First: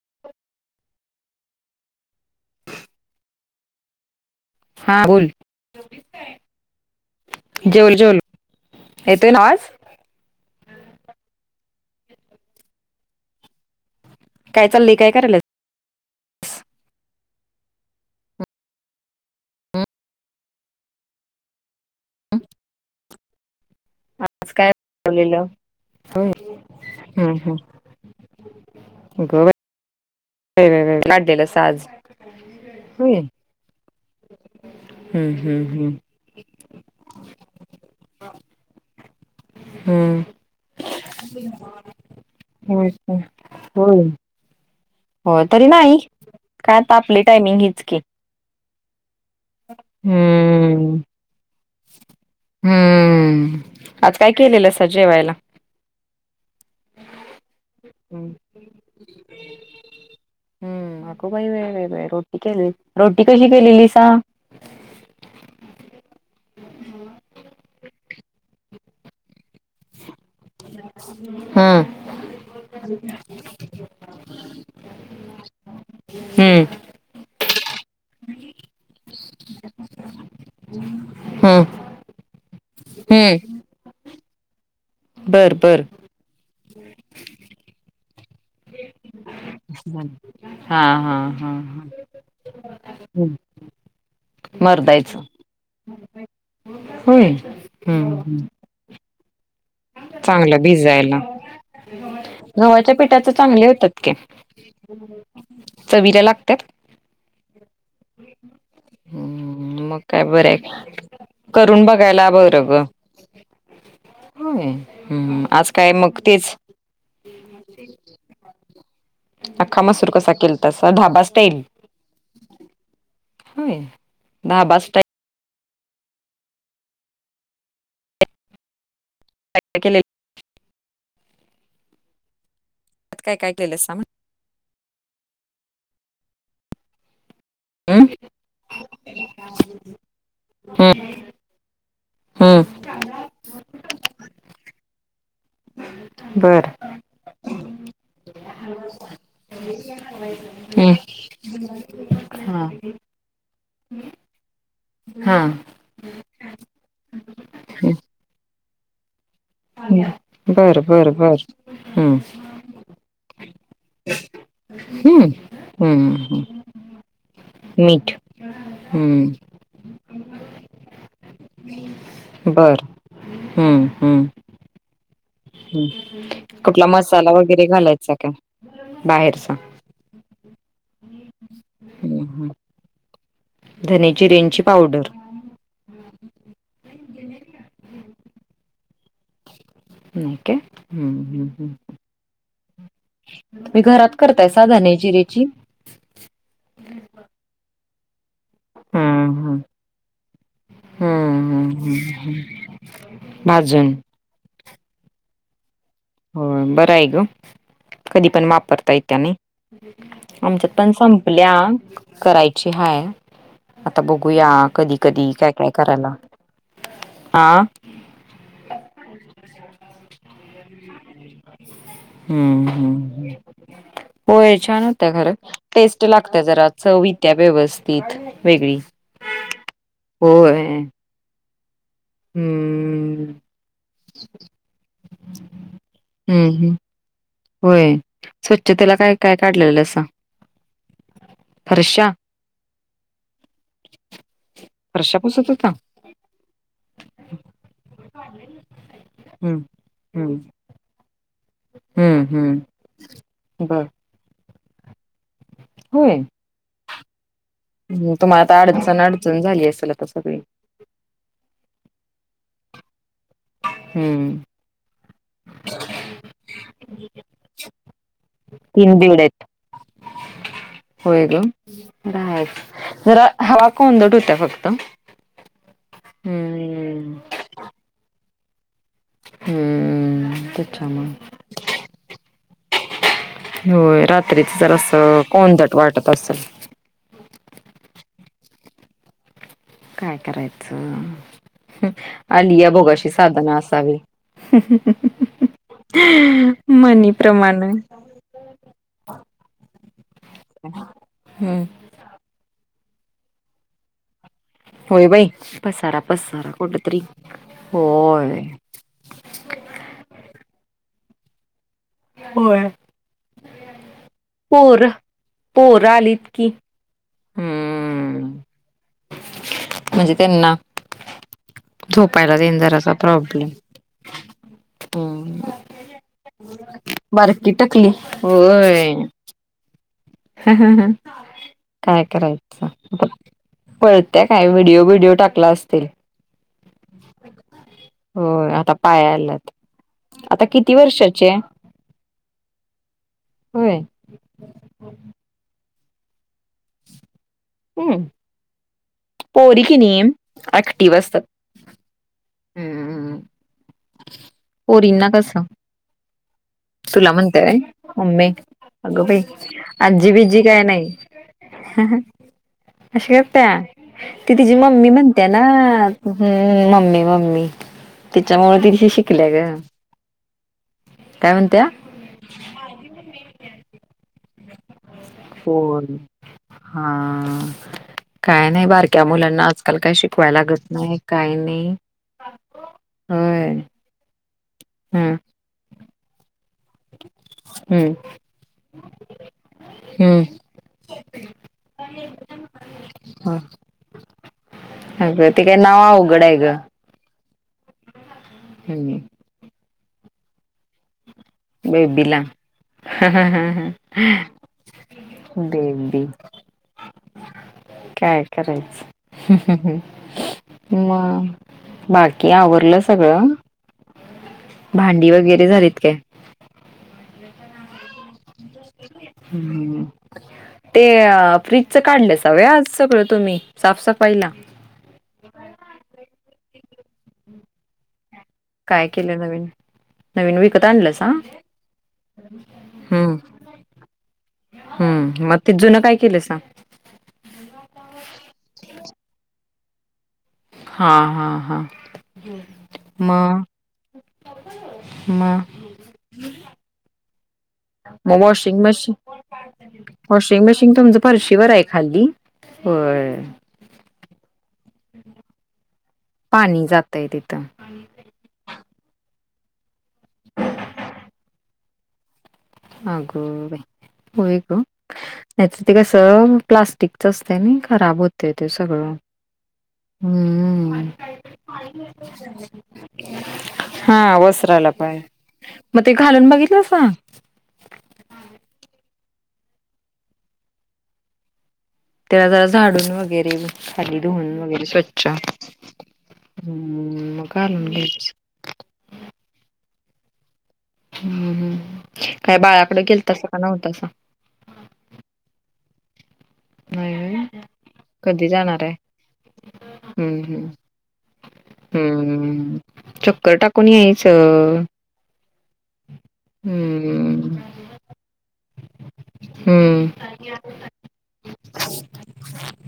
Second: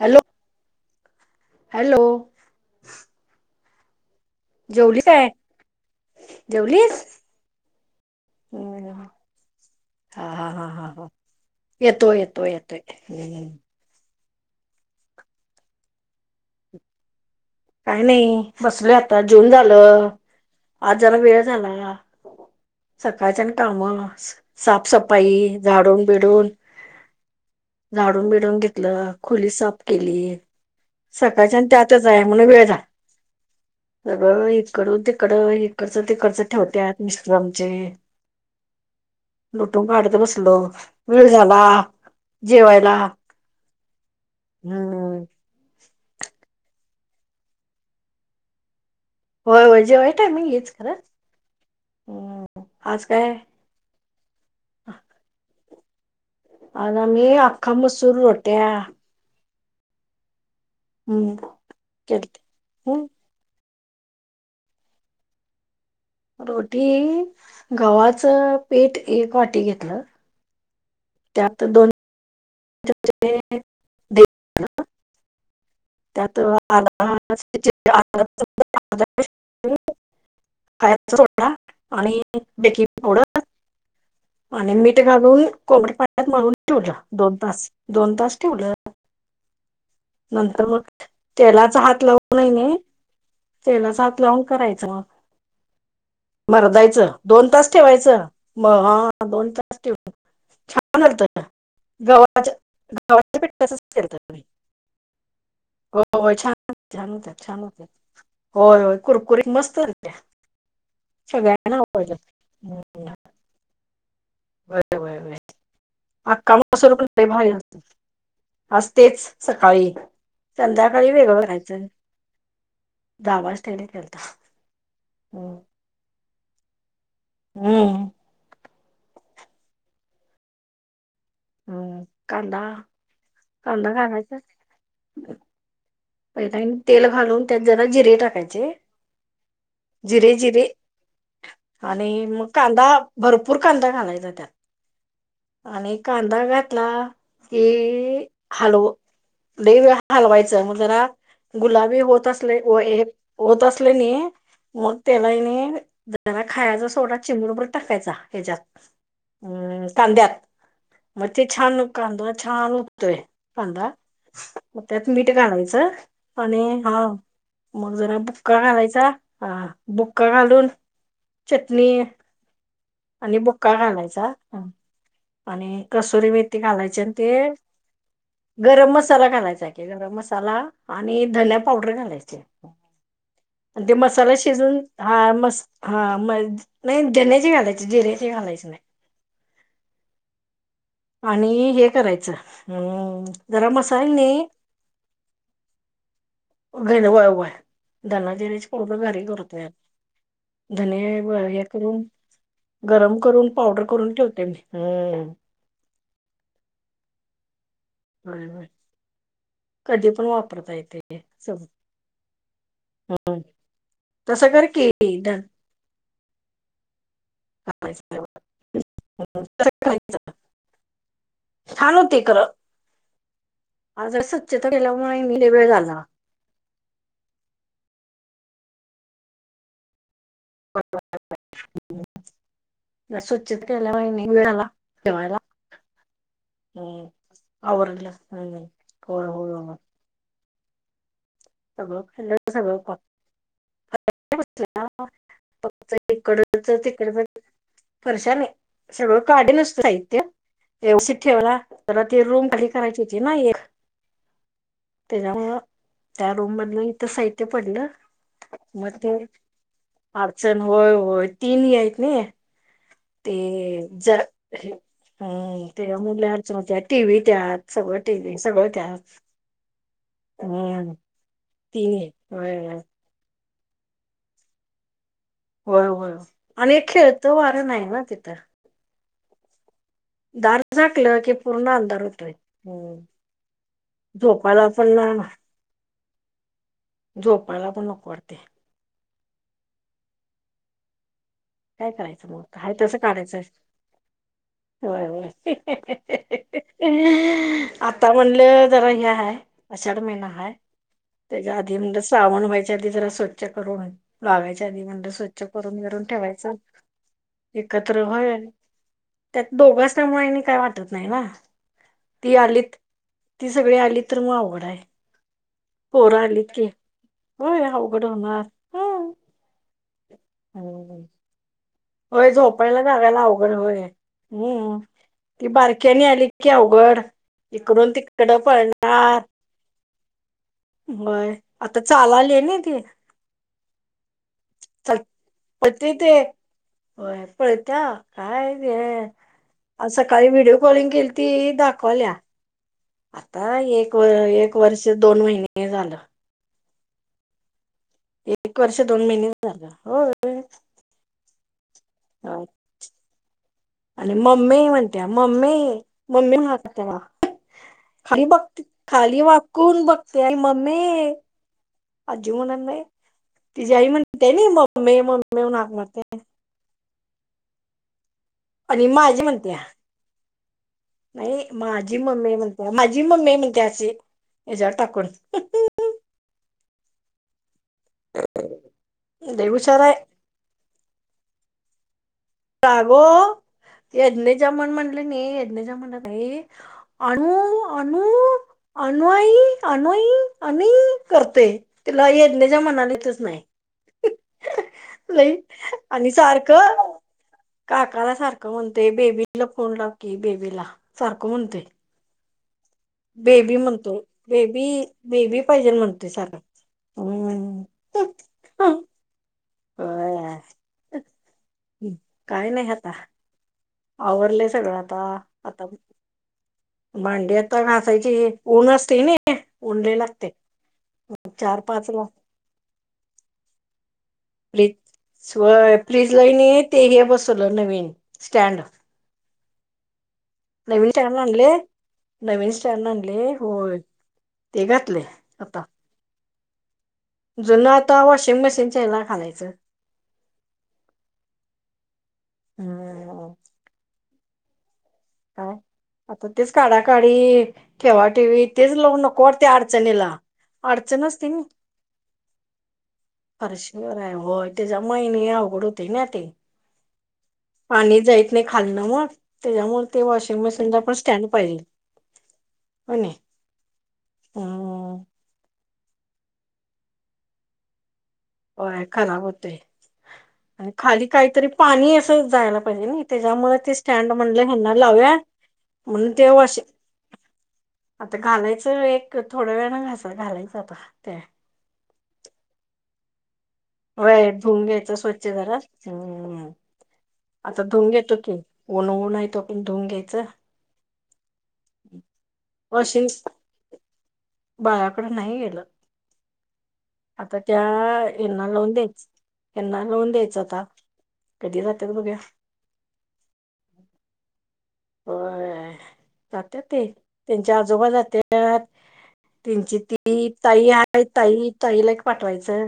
Hello. Hello. जेवली काय? जेवलीस जेवले. जेवले. येतोय ना आवाज? हा, हा, हा, हा, हा. येतो येतोय येतोय हम. काय चाललंय? काय करायला? काय नाही बसलोय आता जेवून झालं. आज जरा वेळ झाला. सकाळचं कामं आज काय साफ बनवलेलं सफाई झाडून बिडून. हम्म, हम्म. झाडून बिडून घेतलं. गं खोली बाई, साफ केली. बाई, बाई, बाई. काढलेलं सकाळच्यान आणि साज त्यातच आहे. म्हणून वेळ झाला होय सगळं इकड तिकड. हम्म, हम्म, हम्म. इकडचं तिकडचं ठेवत्यात मिस्टर आमचे. लुटून काढत हम्म. बसलो. वेळ झाला होय. जेवायला. का? होय. हम. होय तरी नाही. काय आपली टायमिंग हीच की. होय होय जेवायचं टायमिंग हेच खरं हम्म. आज काय? हम्म. आज काय केललसा अस जेवायला. आज आम्ही अख्ख्या मसूर हम्म. रोट्या.. हम्म! अगं बाई, बाई, बाई रोटी केलत्या केली. हम्म रोटी कशी केलेली सां. रोटी गव्हाच पीठ एक वाटी घेतलं. त्यात हम.. दोन चमचे दही त्यात आत [inaudible] खायचा सोडा हम्म. आणि बेकिंग पावडर. हम्म. आणि मीठ घालून बर बर कोमट पाण्यात मळून ठेवलं दोन.. बास दोन तास ठेवलं. असं झालं. नंतर हा मग हा हा तेलाचा हम्म. हात लावूनय मी तेलाचा हात लावून करायचं मग. मरदायचं मरदायचं होय दोन तास हम्म ठेवायचं हम्म. मग... चांगलं भिजायला. होत गव्हाच्या पिठाच चांगले पिठाचच होतात की. केलत मी चवीला होय लागतात. छान छान होत्यात. होय होय कुरकुरी मस्त- हम्म मग झालत्या काय बरं आहे. सगळ्यांना करून आवडल्या बघायला बर ग. होय होय होय हम्म आज काय मग तेच आख्या मसुर पण लई भारी होतोय. आज तेच अख्खा सकाळी, मसूर कसा केलतासा संध्याकाळी धाबा वेगळं स्टाईल करायचं. आवाज होय त्यांनी देलता धाबा हम्म.. हम्.. काय काय केलंय. हम कांदा..... काय काय केलेलं कांदा सांग घालायचा. पहिले तेल घालून त्यात जरा जिरे टाकायचे. जिरे जिरे आणि मग कांदा. भरपूर कांदा घालायचा त्यात. आणि कांदा बर घातला कि हलव. लय वेळ हलवायचं मग हम्म. जरा गुलाबी होत असले हा की नाय. मग त्याला हा. हने की नाय जरा खायचा सोडा चिमूटभर हम्म. टाकायचा त्याच्यात. हम्म कांद्यात बर बर मग बर ते छान हम्म कांदा छान - होतय. कांदा मग त्यात मीठ हम्म घालायचं हम्म हम्म आणि हा- मग मीठ जरा बुक्का घालायचा हा बुक्का घालून- चटणी बरं. आणि बुक्का घालायचा. आणि कसुरी मेथी कुठला घालायच आणि मसाला ते वगैरे घालायचा का गरम मसाला बाहेरचा घालायचा आहे. गरम मसाला आणि धने पावडर हम्म घालायची. हम्म आणि ते धने मसाला जिऱ्यांची शिजून पावडर हा मस्त. हा मग, नाही धान्याचे घालायची, जिऱ्याचे घालायची नाही. के हम्म आणि हम् हे ह करायचं हम्म जरा तुमी घरात मसाल्याने करतयासा धन्या, जिऱ्याची, - घेन वाय वय धनाजिरीची पूर्ण घरी हम्म करतोय हम्म धने हे हम्म करून हम्म गरम करून पावडर भाजून करून ठेवते मी. हम्म हो बरं आहे ग, कधी पण बरोबर वापरताय येते नाही. कधी पण वापरता आमच्यात पण येते संपल्या सगळं करायची हाय. हम्म आता तसं बघूया कर की कधी कधी काय काय करायला लागतंय. य [unintelligible] [inaudible] हम्म् आज होय स्वच्छता छान होत्या केल्यामुळे खर मी लय वेळ झाला. टेस्ट लाग त्या जरा चव येत्या व्यवस्थित वेगळी होय. [inaudible] हम्म स्वच्छित केल्या वहिनीला ठेवायला. हम् हम्म. होय आवरलं हम्म. स्वच्छतेला काय होय काय होय होय काढलेलंसा? सगळ फरशा? [unintelligible] सगळ फरशा [unintelligible] पुसत होता? फक्त इकडच तिकडच फर्शानई सगळं काढ हं, नसतं साहित्य हं, एवढीशी ठेवला जरा ते हं, रूम हं. खाली करायची होती ना एक. बरं. तेच्यामूळ होय. रुम बदली त साहित्य पडलं हम्म तुम्हाला आता मग अडचण ते अडचण झाली असेल आता सगळी. अडचण होय होय तीन आहेत नई ते जर हं. हम्म तेजामुळ लय अडचन होतिया टी व्ही त्यात सगळं टी व्ही सगळं त्यात बेड आहेत. हम्म होय गं. तिन राहायचं. व्हय जरा हवा कोंदट होतिया फक्त होय होय आणि हं, खेळतं वारं नाही ना तिथं. हम दार झाकलं की पूर्ण अंधार होतोय. होय रात्रीच झोपायला जर पण असं कोंदट वाटत असल. जोपायला पण नको वाटतंय. काय करायचं काय करायचं आलीिया भोगाशी साधना असावी. होयय मणीप्रमाणं. आता म्हणलं जरा हे आहय. अशाढ महिना हाय त्याच्या हं. आधी म्हणजे श्रावण व्हायच्या आधी जरा स्वच्छ करून लागायच्या आधी होय म्हणजे बाई स्वच्छ करून पसारा घरून पसारा ठेवायचं कुठ तरी एकत्र होय. त्यात दोघ असल्यामुळे काय वाटत नाही ना ती होय. आलीत. ती सगळी आली तर मग आवड आहे पोर पोरं आलीत की होय अवघड हम्म होणार. हं. म्हणजे त्यांना हम्म होय झोपायला देईन जराचा प्रॉब्लेम. हम. ती हम्म बारक्यानी आली इतकी अवघड बारकी टकली इकडून तिकडं पळणार. ह ह ह होय आता काय चालाली आहे ना करायच? ती पळतीया काय व्हिडिओ चाल ब्हडिओ टाकला असतील. पळते ते होय पळतिया काय होय आता हे. पाया आल्यात आ सकाळी आता व्हिडिओ किती कॉलिंग केली वर्षाची आहे ती दाखवल्या आता होय एक एक वर्ष दोन महिने झालं. हम एक वर्ष दोन महिने पोरी झालं कि नय हो ऍक्टिव्ह असतात. [inaudible] हम्म आणि मम्मी म्हणत्या पोरींना कसं मम्मी मम्मी म्ह मला तुला म्हणते व्हय मी मम्मी बघत अगं खाली बाई वाकून बघतिया मम्मे हा ह. आजी म्हणणार नाई. अशी करतीया तिची मम्मी म्हणते ना म्हणून हाक मारते ह् मम्मी मम्मी तिच्यामुळे आणि तििशी माझी शिकल्या ग म्हणत्या काय म्हणत्या? जि ममे म्हनतिया त्या माझिममे म्ह त्या् अशी. याच्यावर टाकून हो हा. काय नाही, बारक्या मुलांना लय आजकाल हुशार काय आहे शिकवाय लागत नाही काय नाही. रागो होय एडन जमान म्हणले न हम्म एदन जमणा भाई. आनु हम्म आनुक आनु आई आणू आई हम्म अनि करतंय. तिला यदनेच्या मनाला यीतच नाही. आ ग लई ते काय नाव? आणि अवघड हाय ग. सारखं काकाला सारखं म्हणतय हम्म बेबीला फोन लाव की, बेबीला सारखं म्हणतय बेबीला म्हणतो बेबी बेबी [unintelligible] पाहिजे बेबी म्हणते सारखं हम्म काय करायचं? मग बाकी आवरलं सगळं? आवरलय. भांडी वगैरे झालीत काय? भांड्यात ता घासायची, ऊन असतय नी ऊन हम्म. लई लागतय, चार पाच ला नव्हे आज सगळं तुम्ही साफसफाईला फ्रीज व्हय फ्रीजला ना, कणी ते बसवलं नवीन स्टँड काय केलं नवीन? नवीन विकत नवीन आणल्यासा स्टँड आणले नवीन स्टँड हम्म. आणले होय ते घातले हम् मग ते जुनं काय केल्यासा? जुन आता वॉशिंग मशीनच्या हेला घा. हा हा हा हम्म म. म. काय आता तेच काढाकाढी, मग ठेवाठेवी वॉशिंग तेच लावून नको, वाटतय अडचणीला पिंप तुमच अडचण असते ना फरशीवर हाय खाल्ली? व्हय - व्हय व्हय तेजामुळे नाई अवघड होतय ना. ते पाणी जातय तिथं. पाणी जाईत नाही खालन ओ मग तेच्यामुळ ते वॉशिंग मशीनला पण स्टँड पाहिजे. हो आग नाही बाई होय ग. हम्म नाहीच ते कस प्लास्टिकच असतंय, ना खराब होतय. होय खराब होतय. होय. आणि खाली काहीतरी पाणी असं जायला पाहिजे, नाई त्याच्यामुळे ते स्टँड हा म्हणलं वस्त्राला ह्यांना पण. लावूया. मग ते म्हणून घालून वॉश बघितल्यासा आता घालायचं एक थोड्या वेळान, घासा घालायचं आता ते त्याला जरा झाडून वगैरे व्हय धुवून घ्यायचं, स्वच्छ जरा ह् हम्म मग आता घालून धुवून घ्यायच घेतो की, ऊन ऊन हाय तोपर्यंत धुऊन घ्यायचं. हम्म हम् काय बाळाकड गेलत्यासा का नव्हतासा? बाळाकडे नाही गेलं. नाही व्हय आता त्या कधी हेंना जाणार लावून आहे द्यायच, हेंना लावून हम्म द्यायच हम्म आता कधी जात्यात बघूया? हम्म चक्कर टाकून यायच अ अ. व्हय जात्यात ते हम्म त्यांचे आजोबा जात्यात तेंची हम्म ती ताई हाय ताई ताईला एक पाठवायचं.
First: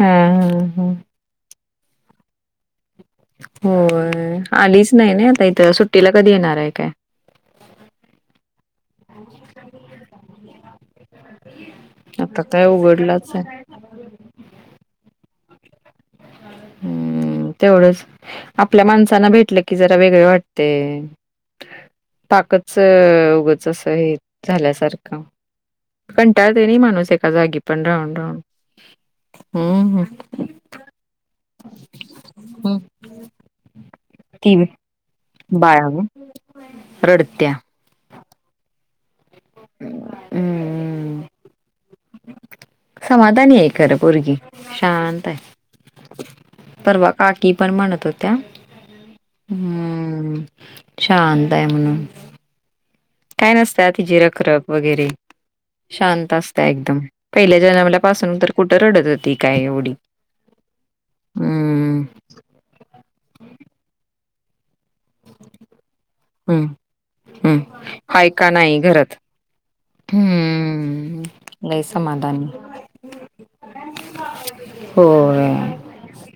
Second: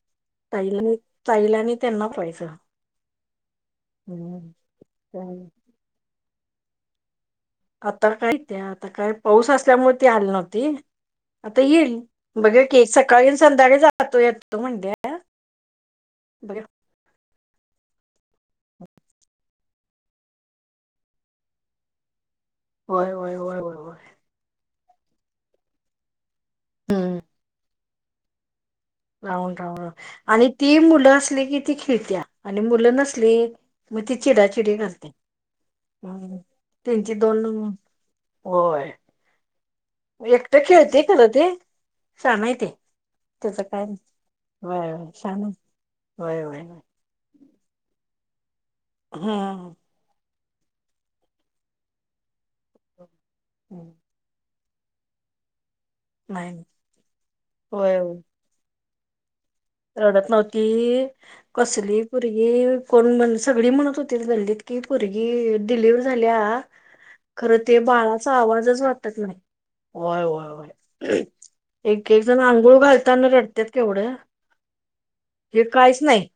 हा. हा हा ताईल ताईलाने त्यांना पाठवायच. होय आलीच नाही नाई आता, इथं सुट्टीला कधी येणार आहे काय? आता काय येतीया? आता काय पाऊस असल्यामुळे ती आली नव्हती, आता ईल आता बघुया काय की उघडलाच सकाळी आहे संध्याकाळी जातो येतो म्हटल्या हम्म तेवढंच आपल्या माणसांना भेटलं की, जरा वेगळे वाटतय. ताकच होय होय होय उगंच होय असं होय आहे. झाल्यासारख कंटाळते नाही. माणूस हम्म एका जागी पण राहून राहून राहून राहून हम्म आणि ती मुलं की ती खेळतीया आणि हम्म मुलं नसली मग ती चिडा चिडी घालते बाळा गं हम् तीनची दोन रडत्या. होय. एकटं खेळते हम्म खरं ते शान हाय ते समाधानी त्याच आहे काय नाही खरं पोरगी. वय वाय शांत छान आहे वय वयय परवा काकी पण म्हणत होत्या. हा हम्म शांत आहे म्हणून काय नसत्या तिजि रखरख वगैरे शांत नाही असत नाही. एकदम पहिल्या जन्माला होय होय पासून तर कुठं रडत होती. काय एवढी रडत नव्हती कसली हम्म पोरगी कोण म्हण सगळी म्हणत होती गलीत की पुरगी डिलिव्हरी झाल्या हम्म खरं हम्म. ते हाय बाळाचा का नाही आवाजच घरात वाटत नाही. होय होय होय हम्म लय एक एक जण समाधानी आंघोळ घालताना रडतात केवढे होय हे काहीच नाही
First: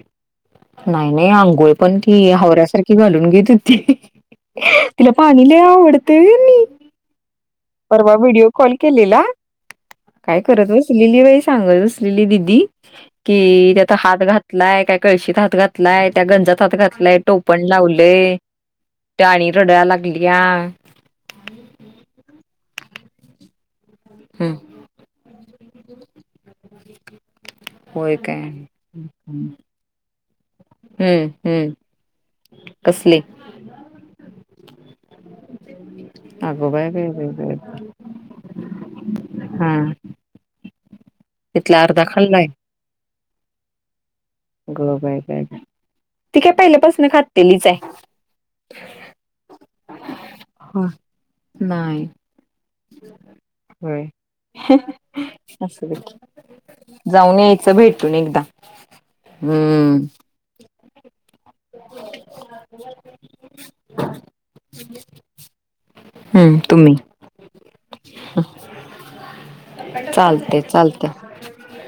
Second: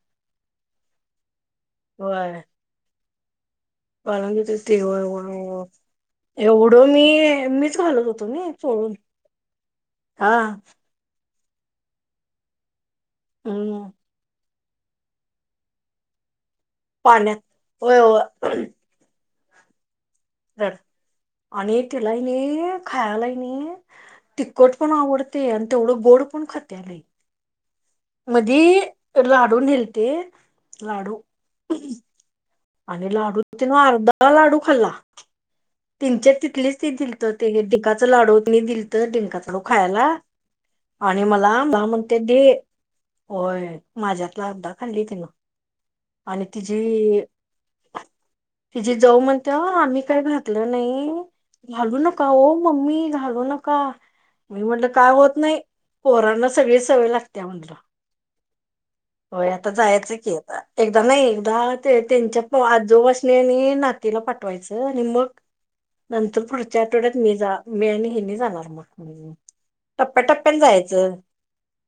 नाही नाही आंघोळ पण ती होय हावऱ्यासारखी घालून घेत [unintelligible] वाळून घेते ते होय तिला होय पाणी लय होय आवडत होय नी. [unintelligible] परवा व्हिडिओ ना कॉल चोळून केलेला काय हा करत बसलेली बाई सांगत बसलेली दिदी कि हम्म त्याचा हात घातलाय काय कळशीत हात घातलाय त्या गंजात हात घातला लय पाण्यात टोपण होय लावलेय होय ती आणि रडाय लागली. रड आणि तिला कनि खायला कनि हम्म तिखट पण आवडते आणि तेवढं बोड पण खात्या लय होय काय मधि हम्म लाडू न्हेलती लाडू हम्म आणि कसले लाडू तिन अर्धा लाडू खाल्ला तीनच्या अगो तिथलीच बाय ती बाय दिलत बाय बाय बाय. ते डिंकाचा लाडू दिलत डिंकाचा लाडू हा खायला. आणि मला तिथला अर्धा म्हणते दे खाल्लाय होय माझ्यातला अर्धा गो खाल्ली बाय तिन बाय बाय. ती आणि काय पहिल्यापासून तिजी.... खातेलीच आहे. तिजी जाऊ म्हणत्या आम्ही काय घात नाही घालू नाही नका हो मम्मी घालू नका होय मी म्हटलं काय होत नाही. असू दे. पोरांना सगळी सवय जाऊन लागते म्हटलं यायचं भेटून एकदा होय आता हम्म जायचं की आता, एकदा नाही एकदा ते त्यांच्या आजोबासनी आणि नातीला पाट पाठवायच आणि मग नंतर हम्म पुढच्या तुम्ही आठवड्यात मी जा मी आणि हेंनी जाणार मग टप्प्या टप्प्यान चालते चालते जायचं,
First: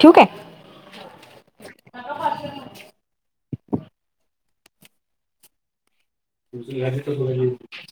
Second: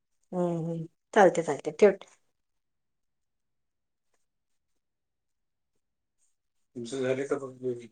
ठेवू काय? हम्म हम् चालत चालते ठेव ठेव. जी [unintelligible]